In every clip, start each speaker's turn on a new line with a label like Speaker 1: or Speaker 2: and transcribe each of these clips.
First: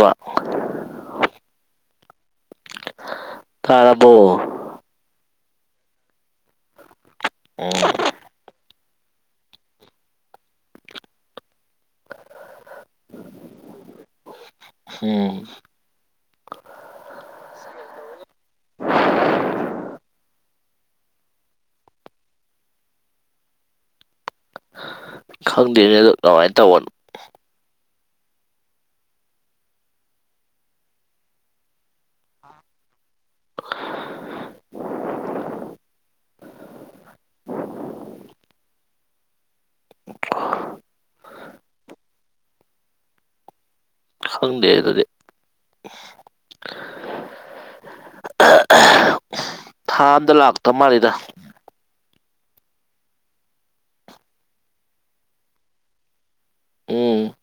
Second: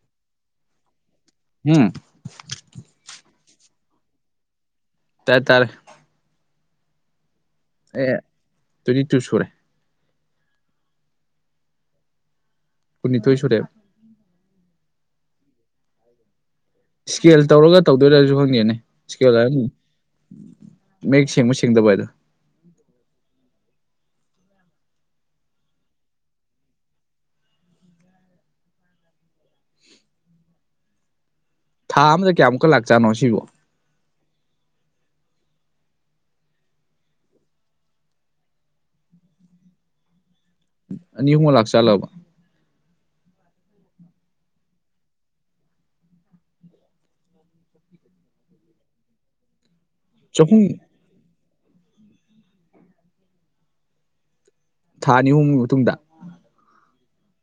Speaker 1: ꯋꯥ
Speaker 2: ꯍꯨꯝ꯫
Speaker 1: ꯇꯥꯔꯕꯣ꯫
Speaker 2: ꯇꯥꯏ ꯇꯥꯔꯦ꯫
Speaker 1: ꯑꯣ꯫
Speaker 2: ꯑꯦ ꯇ꯭ꯋꯦꯟꯇꯤ ꯇꯨ ꯁꯨꯔꯦ꯫ ꯀꯨꯅꯤꯊꫭꯏ ꯁꯨꯔꯦ꯫
Speaker 1: ꯑꫭ꯫
Speaker 2: ꯏꯁꯀꯦꯜ ꯇꯧꯔꯒ ꯇꯧꯗꯣꯏꯔꯁꯨ ꯈꯪꯗꯦꯅꯦ ꯏꯁꯀꯦꯜ꯫ ꯃꯌꯦꯛ ꯁꯦꯡꯕ ꯁꯦꯡꯗꯕꯗ꯫
Speaker 1: ꯈꯪꯗꯦꯅꯦ ꯑꯗꯨ ꯀꯃꯥꯏꯅ ꯇꯧꯕꯅꯣ꯫
Speaker 2: ꯊꯥ ꯑꯃꯗ ꯀꯌꯥꯃꯨꯛꯀ ꯂꯥꯛꯆꯥꯅꯣ ꯁꯤꯕꯣ꯫ ꯑꯅꯤ ꯑꯍꯨꯝꯒ ꯂꯥꯛ ꯆꯥꯠꯂꯕ꯫
Speaker 1: ꯈꯪꯗꯦ ꯑꯗꯨꯗꯤ꯫ ꯊꯥ ꯑꯝꯗ
Speaker 2: ꯆꯍꯨꯝ
Speaker 1: ꯂꯥꯛꯇ ꯃꯥꯜꯂꯤꯗ꯫
Speaker 2: ꯊꯥ ꯑꯅꯤ ꯍꯨꯝ ꯃꯇꯨꯡꯗ
Speaker 1: ꯎꯝ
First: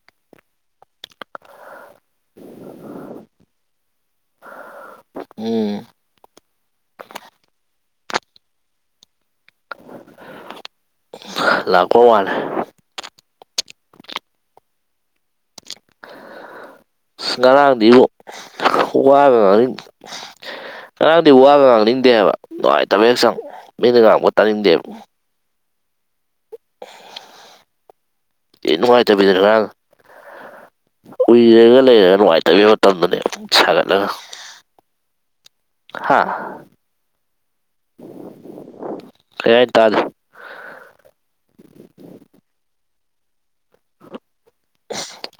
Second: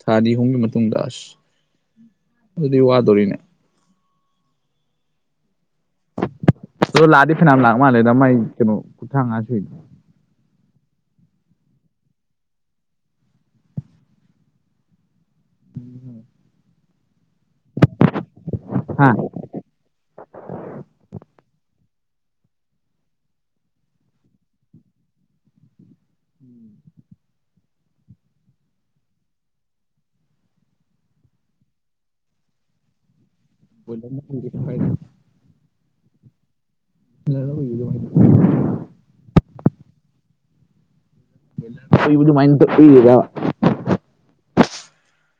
Speaker 2: ꯊꯥ ꯑꯅꯤ ꯑꯍꯨꯝꯒꯤ ꯃꯇꯨꯡꯗ ꯑꯥꯁ ꯑꯗꯨꯗꯤ ꯋꯥꯗꯣꯔꯤꯅꯦ
Speaker 1: ꯎꯝ
Speaker 2: ꯑ ꯂꯥꯗꯤ ꯐꯅꯥꯝ ꯂꯥꯛ ꯃꯥꯜꯂꯦꯗ ꯃꯥꯏ ꯀꯩꯅꯣ ꯀꯨꯊꯥꯡꯉ ꯁꯏ
Speaker 1: ꯂꯥꯛꯄ ꯃꯥꯟꯂꯦ
Speaker 2: ꯎꯝ ꯍꯝ
Speaker 1: ꯉꯔꯥꯡꯗꯤꯕꫭ ꯋꯥꯒꯉꯥꯡꯅꯤꯡ꯫
Speaker 2: ꯫ [inaudible]
Speaker 1: ꯉꯔꯥꯡꯗꯤ ꯋꯥ ꯉꯥꯡꯅꯤꯡꯗꯦꯕ ꯅꯨꯡꯉꯥꯏꯇꯕ ꯍꯛꯆꯥꯡ ꯃꯤꯅ ꯉꯥꯡꯕꯒ ꯇꯥꯅꯤꯡꯗꯦꯕ꯫
Speaker 2: ꯫
Speaker 1: ꯏ ꯅꯨꯡꯉꯥꯏꯇꯕꯤꯗꯅ ꯉꯔꯥꯡ ꯀꯨꯏꯔꯒ ꯂꯩꯔꯒ ꯅꯨꯡꯉꯥꯏꯇꯕꯤ ꯃꯇꯝꯗꯨꯅꯦ꯫
Speaker 2: ꯄꯨꯣ ꯐꯥꯏꯗ꯫
Speaker 1: ꯍꯥ꯫
Speaker 2: [unintelligible]
Speaker 1: ꯀꯩ ꯍꯥꯏꯅꯣ ꯇꯥꯗ꯭ꯔꯦ
Speaker 2: ꯍꯨꯏꯕꯨ ꯑꯗꯨꯃꯥꯏꯅ ꯐꯨꯔꯤꯔꯕ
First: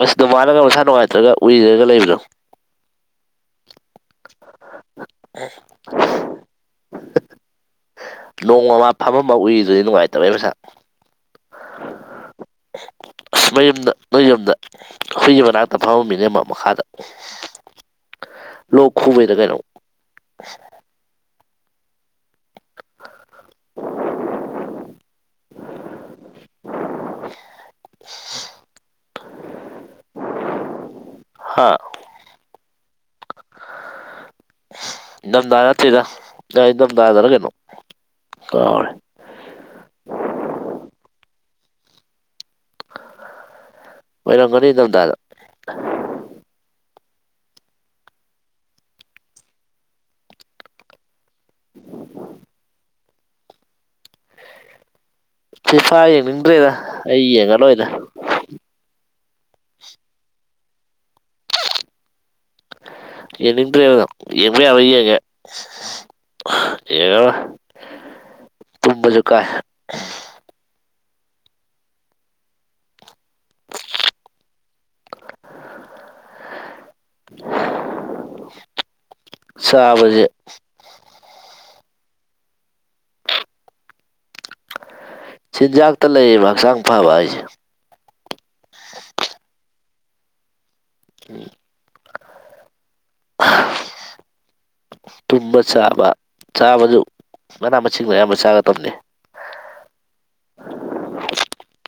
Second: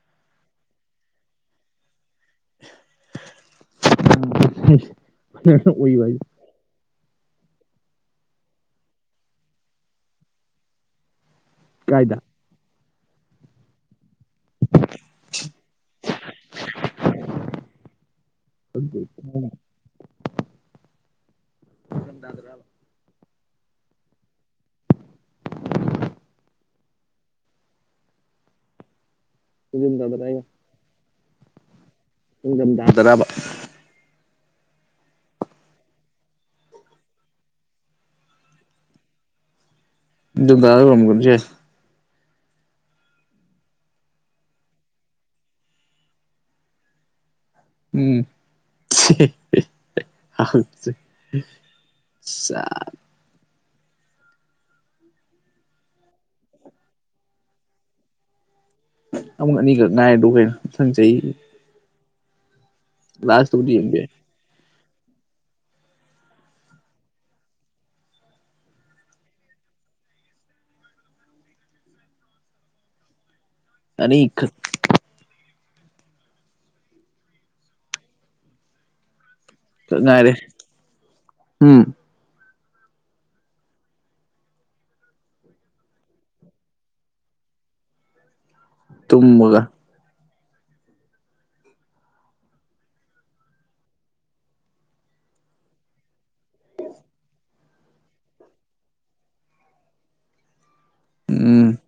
Speaker 1: ꯑꯁ ꯑꯗꯨꯃꯥꯏꯅꯒ ꯃꯁꯥ ꯅꯨꯡꯉꯥꯏꯇ꯭ꯔꯒ ꯎꯏꯔꯒ ꯂꯩꯕꯗꯣ
Speaker 2: ꯑꯍꯥ ꯑꯍꯥ ꯎꯏꯕ ꯍꯥꯏ
Speaker 1: ꯅꯣꯡꯃ ꯃꯥ ꯐꯝꯃꯝꯃꯒ ꯎꯏꯗ꯭ꯔꯥꯗꯤ ꯅꯨꯡꯉꯥꯏꯇꯕꯩ ꯃꯁꯥ
Speaker 2: ꯀꯥꯏꯗ
Speaker 1: ꯑꯁ ꯃꯌꯨꯝꯗ ꯃꯌꯨꯝꯗ ꯍꯨꯏꯒꯤ ꯃꯅꯥꯛꯇ ꯐꯝꯃꯝꯃꯤꯅꯦ ꯃꯥ ꯃꯈꯥꯗ
Speaker 2: [inaudible]
Speaker 1: ꯂꯣꯛ
Speaker 2: ꯑꯗꯨ
Speaker 1: ꯈꯨꯕꯩꯔ ꯀꯩꯅꯣ
Speaker 2: ꯏꯪꯊꯝꯊꯥꯗꯔꯕ
Speaker 1: [inaudible] ꯏꯁ
Speaker 2: ꯑꯗꯨꯝꯗꯕ ꯗꯥꯏꯅꯣ
Speaker 1: ꯍꯥꯥ
Speaker 2: ꯏꯪꯗꯝꯗꯥ ꯗꯔꯕ
Speaker 1: ꯏꯪꯗꯝꯗꯥ ꯅꯠꯇꯦꯗ ꯑ ꯏꯪꯗꯝꯗꯥꯗꯔ ꯀꯩꯅꯣ ꯀꯥꯎꯔꯦ
Speaker 2: ꯗꯨꯕꯥꯔꯣ ꯀꯝꯒꯁꯦ
Speaker 1: ꯑꯣꯏꯔꯝꯒꯅꯤ ꯏꯪꯗꯝꯗꯥꯗ
Speaker 2: ꯎꯝ ꯍꯤ ꯍꯤ ꯍꯥꯝ ꯁꯥ
Speaker 1: ꯐꯤꯐꯥ ꯌꯦꯡꯅꯤꯡꯗ꯭ꯔꯦꯗ ꯑꯩ ꯌꯦꯡꯉꯥ ꯂꯣꯏꯔꯦ
Speaker 2: ꯑꯃꯨꯛ ꯑꯅꯤꯈꯛ ꯉꯥꯏꯔꯗꯨꯕꯨ ꯀꯩꯅꯣ ꯃꯊꯪ ꯆꯍꯤꯒꯤ ꯂꯥꯁꯇꯕꯨꯗꯤ
Speaker 1: ꯌꯦꯡꯅꯤꯡꯗ꯭ꯔꯦꯕ
Speaker 2: ꯌꯦꯡꯕ ꯌꯥꯏ
Speaker 1: ꯌꯦꯡꯕ ꯌꯥꯕ ꯌꯦꯡꯌꯦ ꯌꯦꯡꯉꯥꯔꯣꯏ ꯇꯨꯝꯕꯁꯖꯨ ꯀꯥꯏ
Speaker 2: ꯑꯅꯤꯈꯛ
Speaker 1: ꯍꯥ ꯍꯥ ꯍꯥ ꯍꯥꯝ
Speaker 2: ꯏꯊꯟ ꯉꯥꯏꯔꯦ ꯎꯝ
Speaker 1: ꯆꯤꯟꯖꯥꯛꯇ ꯂꯩꯑꯦꯕ ꯍꯛꯆꯥꯡ ꯐꯕ ꯍꯥꯏꯁꯦ
Speaker 2: ꯇꯨꯝꯃꯒ
Speaker 1: ꯑꯨꯝ ꯇꯨꯝꯕ ꯆꯥꯕ ꯆꯥꯕꯁꯨ ꯃꯅꯥ ꯃꯁꯤꯡ ꯃꯌꯥꯝ ꯑꯃ ꯆꯥꯒꯗꯕꯅꯦ
Speaker 2: ꯎꯝ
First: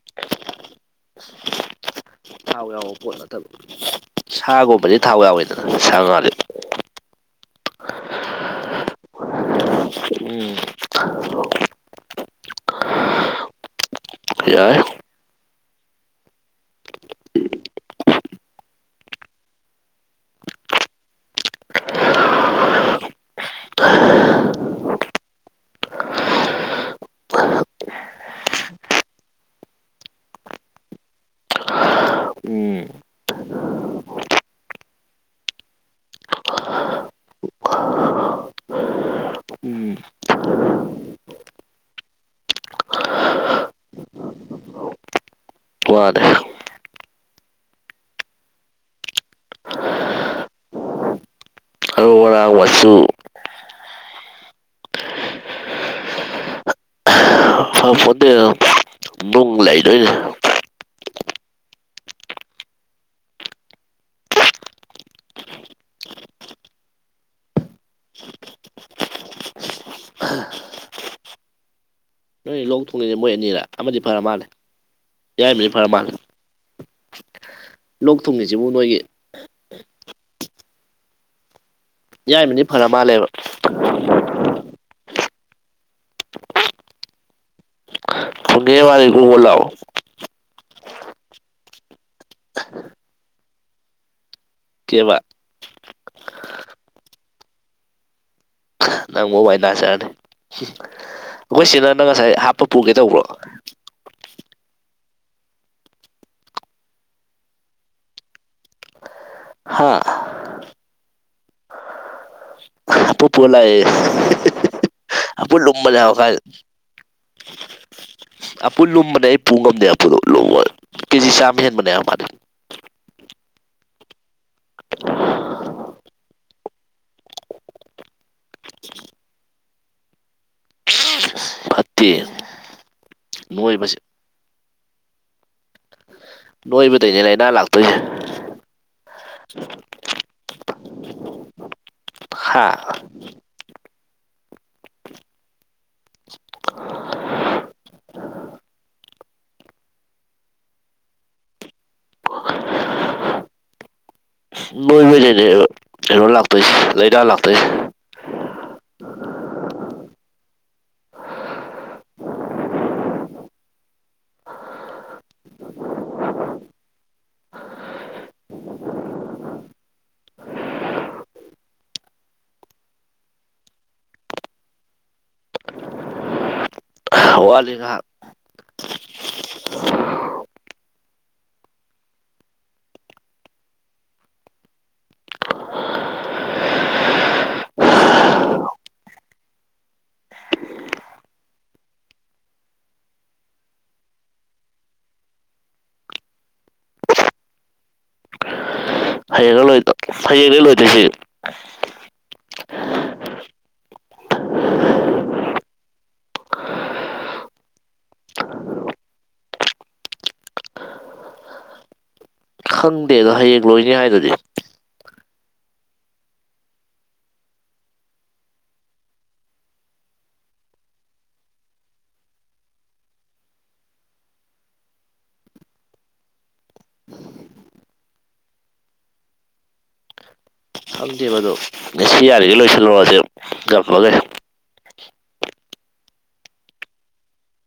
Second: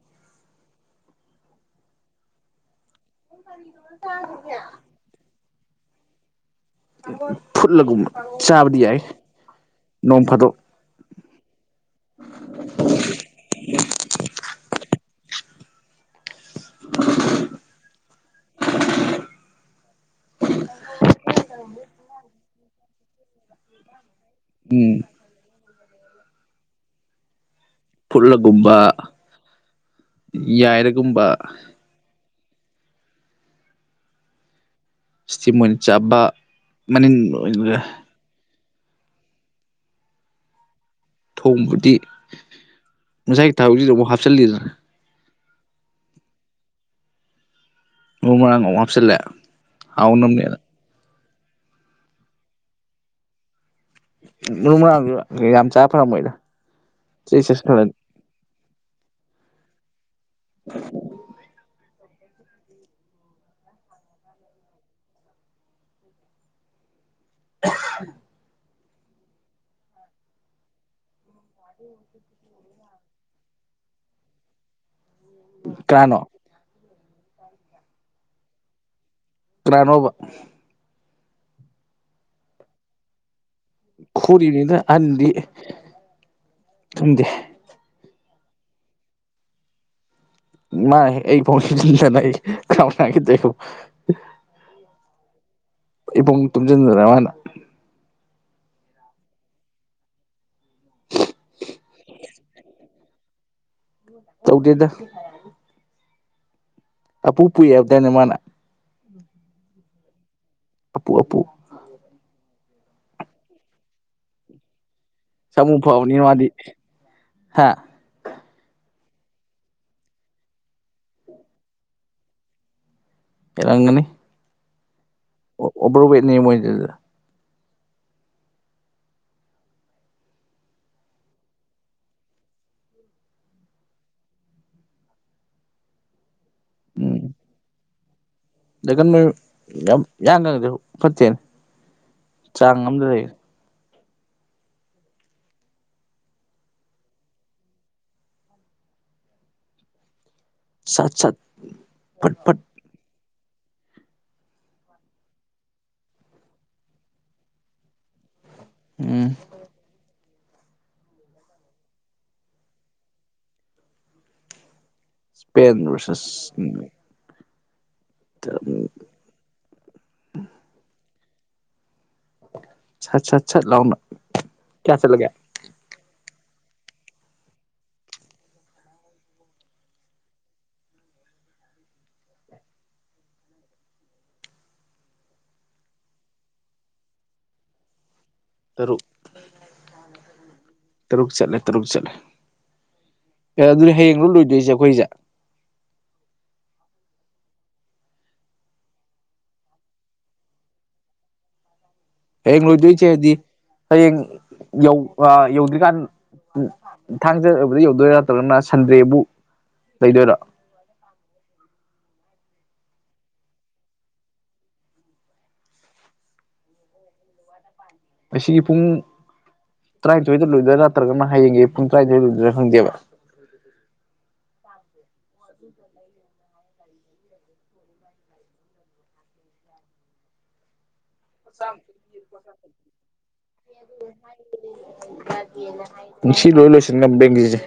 Speaker 1: ꯊꯥꯎ ꯌꯥꯎꯕ ꯄꯣꯠ ꯅꯠꯇꯕ ꯁꯥꯒꯨꯝꯕꯗꯤ ꯊꯥꯎ ꯌꯥꯎꯋꯤꯗꯅ ꯁꯥ ꯉꯥꯗꯤ
Speaker 2: ꯐꯨꯠꯂꯒꯨꯝꯕ ꯆꯥꯕꯗꯤ ꯌꯥꯏ ꯅꯣꯡ ꯐꯥꯗꯣꯛ
Speaker 1: ꯎꯝ
Speaker 2: [inaudible]
Speaker 1: ꯌꯥꯏ
Speaker 2: [unintelligible] ꯎꯝ ꯐꯨꯠꯂꯒꯨꯝꯕ ꯌꯥꯏꯔꯒꯨꯝꯕ
Speaker 1: ꯎꯝ
Speaker 2: ꯏꯁꯇꯤꯝ ꯑꯣꯏꯅ ꯆꯥꯕ ꯃꯅꯤꯟ ꯑꯣꯏꯒ꯭ꯔꯦ
Speaker 1: ꯎꯝ
Speaker 2: ꯊꯣꯡꯕꯗꯤ ꯉꯁꯥꯏꯒꯤ ꯊꯕꯛꯁꯤꯗ ꯑꯃꯨꯛ ꯍꯥꯞꯆꯜꯂꯤꯗꯅ
Speaker 1: ꯋꯥꯗꯦ
Speaker 2: ꯃꯔꯨ ꯃꯔꯥꯡ ꯑꯃꯨꯛ ꯍꯥꯞꯆꯜꯂꯦ ꯍꯥꯎꯅꯝꯅꯦꯅ
Speaker 1: ꯃꯔꯨ ꯃꯔꯥꯡ ꯃꯆꯨ
Speaker 2: ꯃꯔꯨ ꯃꯔꯥꯡꯖꯨ ꯌꯥꯝ ꯆꯥꯕ ꯐꯔꯝꯃꯣꯏꯗ
Speaker 1: ꯐꯄꯣꯟꯇꯦ ꯅꯨꯡ ꯂꯩꯗꯣꯏꯅꯦ
Speaker 2: ꯑꯍꯝ
Speaker 1: ꯄꯨꯡꯅꯤꯅꯤ ꯃꯣꯏ ꯑꯅꯤꯔ ꯑꯃꯗꯤ ꯐꯔ ꯃꯥꯜꯂꯦ ꯌꯥꯏꯃꯗꯤ ꯐꯔ ꯃꯥꯜꯂꯦ
Speaker 2: ꯀꯅꯥꯅꯣ
Speaker 1: ꯂꯣꯛ ꯊꯨꯡꯉꯤꯖꯤꯕꯨ ꯅꯣꯏꯒꯤ
Speaker 2: ꯀꯔꯥꯅꯣꯕ
Speaker 1: ꯌꯥꯏꯃꯅꯤ ꯐꯔꯥ ꯃꯥꯜꯂꯦꯕ
Speaker 2: ꯈꯨꯔꯤꯅꯤꯗ ꯑꯍꯟꯗꯤ ꯈꯪꯗꯦ
Speaker 1: ꯐꯣꯒꯦ ꯃꯥꯅꯤ ꯀꯣꯕꯣ ꯂꯥꯎ
Speaker 2: ꯃꯥ ꯑꯩ ꯐꯥꯎ [unintelligible] ꯀꯥꯎꯅꯒꯤꯗꯦꯕꯣ
Speaker 1: ꯀꯦꯕ
Speaker 2: ꯏ ꯄꯨꯡ ꯇꯨꯝꯖꯤꯟꯗꯅ ꯃꯥꯅ
Speaker 1: ꯅꯪꯕꯨꯕꯥꯏ ꯅꯥꯖꯔꯅꯤ ꯑꯩꯈꯣꯏ ꯁꯤꯅ ꯅꯪ ꯉꯁꯥꯏ ꯍꯥꯞꯄ ꯄꯨꯒꯦ ꯇꯧꯕ꯭ꯔꯣ
Speaker 2: ꯇꯧꯗꯦꯗ ꯑꯄꯨ ꯄꯨꯏꯌꯦꯞꯗꯦꯅꯦ ꯃꯥꯅ
Speaker 1: ꯍꯥꯥ
Speaker 2: ꯑꯄꯨ ꯑꯄꯨ
Speaker 1: ꯑꯄꯨ ꯄꯨꯔ ꯂꯥꯛꯑꯦ ꯑꯄꯨ
Speaker 2: ꯁꯥꯃꯨ
Speaker 1: ꯂꯨꯝꯕꯅꯦ ꯍꯥ
Speaker 2: ꯐꯕꯅꯤ
Speaker 1: ꯀꯥꯏ
Speaker 2: ꯃꯥꯗꯤ ꯍꯥ
Speaker 1: ꯑꯄꯨꯜ ꯂꯨꯝꯕꯅꯦ ꯑꯩ ꯄꯨ ꯉꯝꯗꯦ ꯑꯄꯨꯗꯣ ꯂꯨꯝꯕ ꯀꯦꯖꯤ ꯆꯥꯝꯃ ꯍꯦꯟꯕꯅꯦ ꯃꯗꯤ
Speaker 2: ꯍꯦꯜꯂꯪꯒꯅꯤ ꯑꯣ ꯑꯣꯚꯦꯔ ꯋꯦꯠꯅꯦ ꯃꯣꯏꯗꯨꯗꯤ
Speaker 1: ꯐꯠꯇꯦ ꯅꯣꯏꯕꯁꯤ ꯅꯣꯏꯕ ꯗꯩꯅꯦ ꯂꯩꯅ ꯂꯥꯛꯇꯣꯏꯖꯦ
Speaker 2: ꯗꯀꯟꯅ ꯌꯥꯝ ꯌꯥꯡꯅꯖꯨ ꯐꯠꯇꯦ
Speaker 1: ꯍꯥ
Speaker 2: ꯆꯥꯡ ꯑꯝꯗ ꯂꯩ ꯁꯥꯠ ꯁꯠ ꯐꯠ ꯐꯠ
Speaker 1: ꯅꯣꯏꯕꯩꯗꯅꯦꯕ ꯀꯩꯅꯣ ꯂꯥꯛꯇꯣꯏꯁ ꯂꯥꯏꯅ ꯂꯥꯛꯇꯣꯏꯁ
Speaker 2: ꯎꯝ ꯄꯦꯟꯗ ꯔꯁꯁ [unintelligible] ꯁꯠ ꯁꯠ ꯁꯠ ꯂꯥꯎꯅ ꯀꯌꯥ ꯆꯠꯂꯒꯦ
Speaker 1: ꯍꯋꯥꯂꯤ ꯉꯍꯥꯛ
Speaker 2: ꯇꯔꯨꯛ ꯇꯔꯨꯛ ꯆꯠꯂꯦ ꯇꯔꯨꯛ ꯆꯠꯂꯦ ꯑꯦ ꯑꯗꯨꯗꯤ ꯍꯌꯦꯡꯂꯣ ꯂꯣꯏꯗꯣꯏꯖꯦ ꯑꯩꯈꯣꯏꯖꯦ
Speaker 1: ꯍꯩꯔꯒ ꯂꯣꯏꯗꯣ ꯍꯌꯦꯡꯅꯦ ꯂꯣꯏꯗꯣꯏꯁꯦ
Speaker 2: ꯍꯌꯦꯡ ꯂꯣꯏꯗꯣꯏꯖꯦꯗꯤ ꯍꯌꯦꯡ ꯌꯧ ꯑꯥ ꯌꯧꯗ꯭ꯔꯤꯀꯥꯟ ꯎꯝ ꯊꯥꯡꯖꯕꯗꯤ ꯌꯧꯗꯣꯏꯔꯥ ꯅꯠꯇ꯭ꯔꯒꯅ ꯁꯟꯗ꯭ꯔꯦꯕꯨ ꯂꯩꯗꯣꯏꯔ
Speaker 1: ꯈꯪꯗꯦꯗ ꯍꯌꯦꯡ ꯂꯣꯏꯅꯤ ꯍꯥꯏꯗꯨꯗꯤ
Speaker 2: ꯑꯁꯤꯒꯤ ꯄꯨꯡ ꯇꯔꯥꯅꯤꯊꯣꯏꯗ ꯂꯣꯏꯗꯣꯏꯔꯥ ꯅꯠꯇ꯭ꯔꯒꯅ ꯍꯌꯦꯡꯒꯤ ꯄꯨꯡ ꯇꯔꯥꯅꯤꯊꯣꯏꯗ ꯂꯣꯏꯗꯣꯏꯔꯥ ꯈꯪꯗꯦꯕ ꯎ ꯊꯦ
Speaker 1: ꯈꯪꯗꯦꯕꯗꯣ ꯉꯁꯤ ꯌꯥꯔꯤꯉꯩ ꯂꯣꯏꯁꯤꯜꯂꯨꯔꯁꯦ ꯀꯛꯂꯒꯦ
Speaker 2: ꯉꯁꯤ ꯂꯣꯏ ꯂꯣꯏꯁꯤꯟ ꯉꯝꯕ ꯌꯦꯡꯒꯤꯖꯦ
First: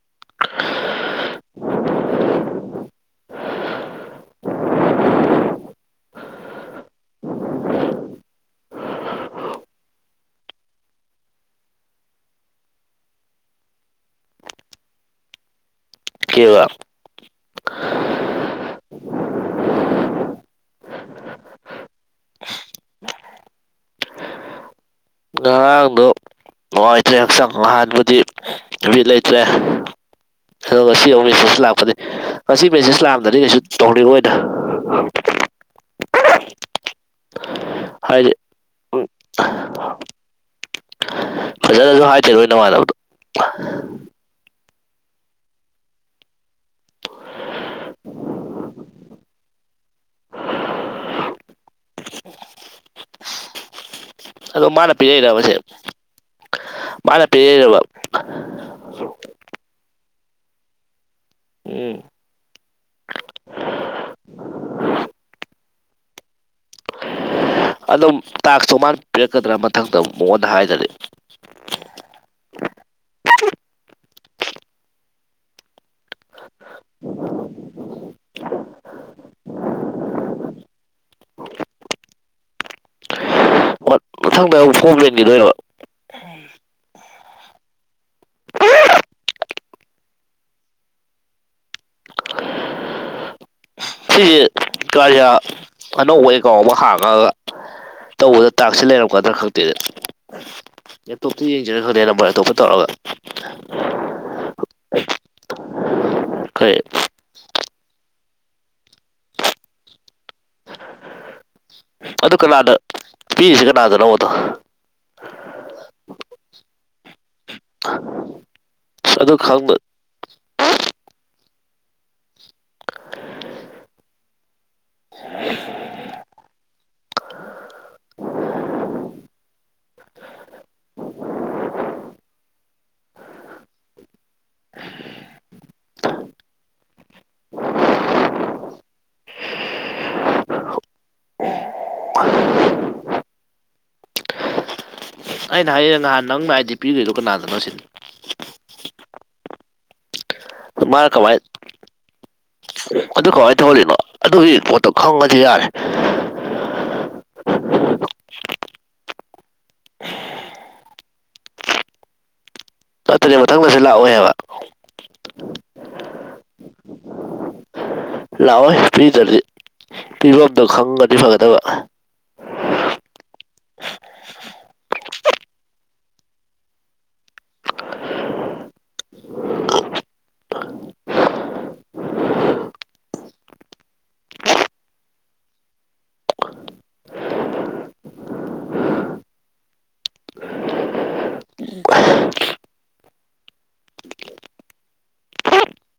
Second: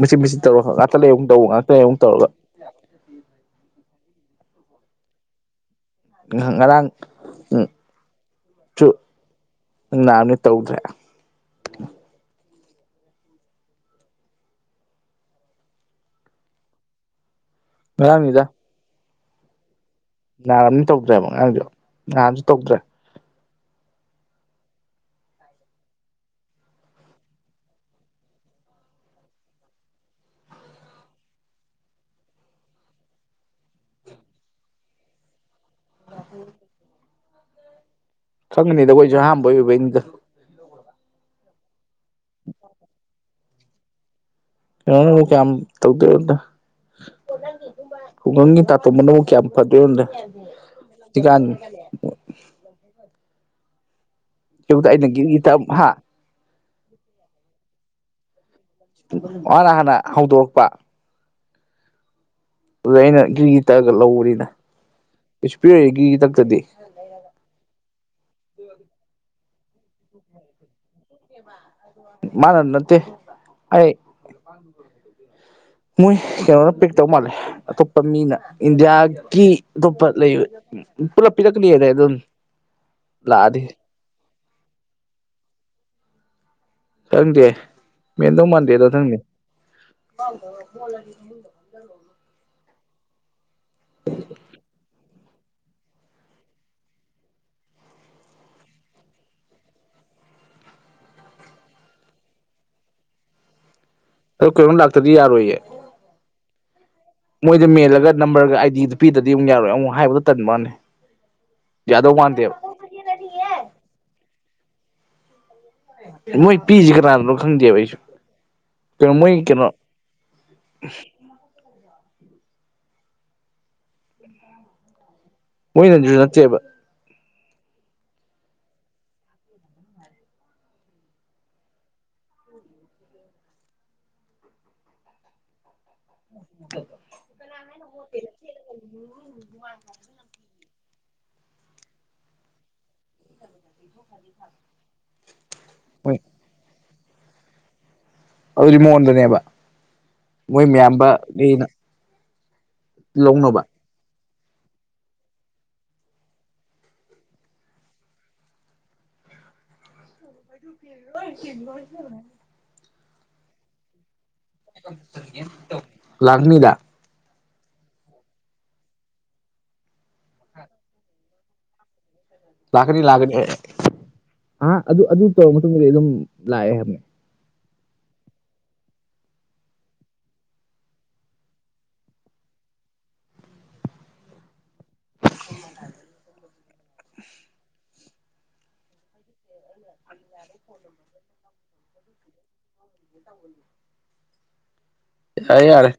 Speaker 2: ꯃꯦꯠ ꯃꯆꯤꯟ ꯇꯧꯒ ꯉꯥꯛꯇ ꯂꯩ ꯑꯃꯨꯛ ꯇꯧ ꯉꯥꯛꯇ ꯂꯩ ꯑꯃꯨ ꯇꯧꯔꯒ ꯉꯔꯥꯡ ꯁꯨ ꯅꯥꯕꯅꯤ ꯇꯧꯗ꯭ꯔꯦ
Speaker 1: ꯀꯩꯕ
Speaker 2: ꯉꯔꯥꯡꯅꯤꯗ ꯅꯥꯔꯝꯅꯤ ꯇꯧꯗ꯭ꯔꯦꯕ ꯉꯔꯥꯡꯖꯨ ꯅꯍꯥꯟꯖꯨ ꯇꯧꯗ꯭ꯔꯦ
Speaker 1: ꯉꯔꯥꯡꯗꯣ ꯅꯨꯡꯉꯥꯏꯇ꯭ꯔꯦ ꯍꯛꯆꯥꯡ ꯉꯍꯥꯟꯕꯨꯗꯤ ꯅꯨꯃꯤꯠ ꯂꯩꯇ꯭ꯔꯦ ꯑꯗꯣ ꯉꯁꯤ ꯑꯃꯨꯛ ꯃꯦꯁꯦꯁ ꯂꯥꯛꯄꯅꯦ ꯉꯁꯤ ꯃꯦꯁꯦꯖ ꯂꯥꯛꯑꯝꯗꯗꯤ ꯀꯩꯁꯨ ꯇꯧꯅꯤꯡꯉꯣꯏꯗ [unintelligible]
Speaker 2: [unintelligible]
Speaker 1: ꯍꯥꯏꯗꯤ
Speaker 2: ꯈꯪꯉꯅꯤꯗ
Speaker 1: ꯎꯝ
Speaker 2: ꯑꯩꯈꯣꯏꯁꯨ ꯑꯍꯥꯟꯕ ꯑꯣꯏꯕꯩꯅꯤꯗ
Speaker 1: ꯅꯪꯖꯄ ꯍꯥꯏꯁꯤꯔꯣ ꯅꯃꯥꯟꯅꯕꯗꯣ
Speaker 2: ꯀꯩꯅꯣꯅꯕꯨ ꯀꯌꯥꯝ ꯇꯧꯗꯣꯏ ꯅꯣꯗ ꯈꯨꯡꯒꯪꯒꯤ ꯇꯥꯇꯣꯝꯕꯅꯕꯨꯨ ꯀꯌꯥꯝ ꯐꯗꯣꯏꯅꯣꯗꯦ ꯁꯤꯀꯥꯟ
Speaker 1: ꯑꯗꯣ
Speaker 2: ꯑꯌꯨꯛꯇ
Speaker 1: ꯃꯥꯅ
Speaker 2: ꯑꯩꯅ ꯒꯤꯔꯤ
Speaker 1: ꯄꯤꯔꯛꯏꯔꯕꯁꯦ
Speaker 2: ꯇꯛ ꯍꯥ
Speaker 1: ꯃꯥꯅ ꯄꯤꯔꯛꯏꯔꯕ
Speaker 2: ꯃꯥꯅ ꯍꯥꯟꯅ ꯍꯧꯗꯣꯔꯛꯄ
Speaker 1: ꯎꯝ
Speaker 2: ꯑꯗꯨꯗ ꯑꯩꯅ ꯘ꯭ꯔꯤꯒꯤ ꯇꯛꯑꯒ ꯂꯧꯕꯅꯤꯗ ꯀꯩꯁꯨ ꯄꯤꯔꯛꯑꯣꯏ ꯘ꯭ꯔꯤꯒꯤ ꯇꯛꯇꯗꯤ
Speaker 1: ꯑꯗꯣ ꯇꯥꯛꯇꯣ ꯃꯥꯅ ꯄꯤꯔꯛꯀꯗ꯭ꯔꯥ ꯃꯊꯪꯗ ꯃꯉꯣꯟꯗ ꯍꯥꯏꯗꯔꯗꯤ
Speaker 2: ꯃꯥꯅ ꯅꯠꯇ ꯑꯩ ꯃꯣꯏ ꯀꯩꯅꯣꯅ ꯄꯤꯛ ꯇꯧ ꯃꯥꯜꯂꯦ ꯑꯇꯣꯞꯄ ꯃꯤꯅ ꯏꯟꯗꯤꯌꯥꯒꯤ ꯑꯇꯣꯞꯄ ꯂꯩꯕ ꯎ ꯄꯨꯂꯞ ꯄꯤꯔꯛꯂꯤꯅꯦ ꯑꯗꯨꯝ ꯂꯥꯛꯑꯗꯤ
Speaker 1: ꯄꯣꯝ ꯂꯦꯝꯒꯤꯗꯣꯏꯔꯕ
Speaker 2: ꯈꯪꯗꯦ ꯃꯦꯟꯗꯧ ꯃꯥꯟꯗꯦꯗꯣ ꯊꯪꯗꯤ
Speaker 1: ꯀꯔꯌꯥ ꯑꯅꯧꯕ ꯑꯦꯀꯥꯎ ꯑꯃ ꯍꯥꯡꯉꯒ ꯇꯧꯕꯗ ꯇꯥꯛꯁꯦ ꯂꯩꯔꯝꯒꯗ꯭ꯔꯥ ꯈꯪꯇꯦꯅꯦ ꯂꯦꯞꯇꯣꯞꯇ ꯌꯦꯡꯖꯤꯔ ꯈꯪꯗꯦꯅꯦ ꯅꯝꯕꯔ ꯑꯇꯣꯞꯄ ꯇꯧꯔꯒ
Speaker 2: ꯑꯗꯣ ꯀꯩꯅꯣꯝ ꯂꯥꯛꯇ꯭ꯔꯗꯤ ꯌꯥꯔꯣꯏꯌꯦ
Speaker 1: ꯀꯩ
Speaker 2: ꯃꯣꯏꯗ ꯃꯦꯜꯂꯒ ꯅꯝꯕꯔꯒ ꯑꯥꯏꯗꯤꯗꯨ ꯄꯤꯗꯔꯗꯤ ꯑꯃꯨꯛ ꯌꯥꯔꯣꯏ ꯑꯃꯨꯛ ꯍꯥꯏꯕꯗꯣ ꯇꯟꯕ ꯋꯥꯅꯤ
Speaker 1: ꯑꯗꯨ ꯀꯅꯥꯗ ꯄꯤꯔꯤꯁꯤ ꯀꯅꯥꯗꯅꯣꯕ ꯑꯗꯣ
Speaker 2: ꯃꯣꯏ ꯄꯤꯖꯦ ꯀꯅꯥꯗꯅꯣ ꯈꯪꯗꯦꯕ ꯑꯩꯁꯨ ꯀꯩꯅꯣ
Speaker 1: ꯑꯗꯨ
Speaker 2: ꯃꯣꯏ ꯀꯩꯅꯣ
Speaker 1: ꯈꯪꯕ
Speaker 2: [inaudible] [inaudible] ꯃꯣꯏꯅꯗꯤ ꯅꯠꯇꯦꯕ [unintelligible] [inaudible]
Speaker 1: ꯑꯩꯅ ꯍꯥꯏꯖꯦ
Speaker 2: ꯃꯣꯏ
Speaker 1: ꯉꯍꯟ ꯅꯪꯅ ꯑꯥꯏ ꯗꯤ ꯄꯤꯒ꯭ꯔꯤꯗꯣ ꯀꯅꯥꯗꯅꯣꯁꯤꯅꯤ
Speaker 2: ꯑꯗꯨꯗꯤ ꯃꯉꯣꯟꯗꯅꯦꯕ ꯃꯣꯏ
Speaker 1: ꯃꯥꯅ ꯀꯃꯥꯏ
Speaker 2: ꯃꯌꯥꯝꯕꯒꯩꯅ
Speaker 1: ꯑꯗꯨ ꯀꯃꯥꯏꯅ ꯇꯧꯜꯂꯤꯅꯣ ꯑꯗꯨꯒꯤ ꯄꯣꯠꯇꯣ ꯈꯪꯉꯗꯤ ꯌꯥꯔꯦ
Speaker 2: [inaudible] [unintelligible]
Speaker 1: ꯑꯗꯨꯅꯦ ꯃꯊꯪꯗꯁꯨ ꯂꯥꯛꯑꯣꯏ ꯍꯥꯏꯕ
Speaker 2: ꯂꯥꯛꯅꯤꯗꯥ
Speaker 1: ꯂꯥꯛꯑꯣꯏ ꯄꯤꯗ꯭ꯔꯗꯤ ꯄꯤꯕꯝꯗꯣ ꯈꯪꯉꯗꯤ ꯐꯒꯗꯕ
Speaker 2: ꯂꯥꯛꯀꯅꯤ ꯂꯥꯛꯀꯅꯤ ꯑꯦ ꯍꯥ ꯑꯗꯨ ꯇꯧꯔꯕ ꯃꯇꯨꯡꯗꯗꯤ ꯑꯗꯨꯝ ꯂꯥꯛꯑꯦ ꯍꯥꯏꯕꯅꯦ [unintelligible] ꯌꯥꯏ ꯌꯥꯔꯦ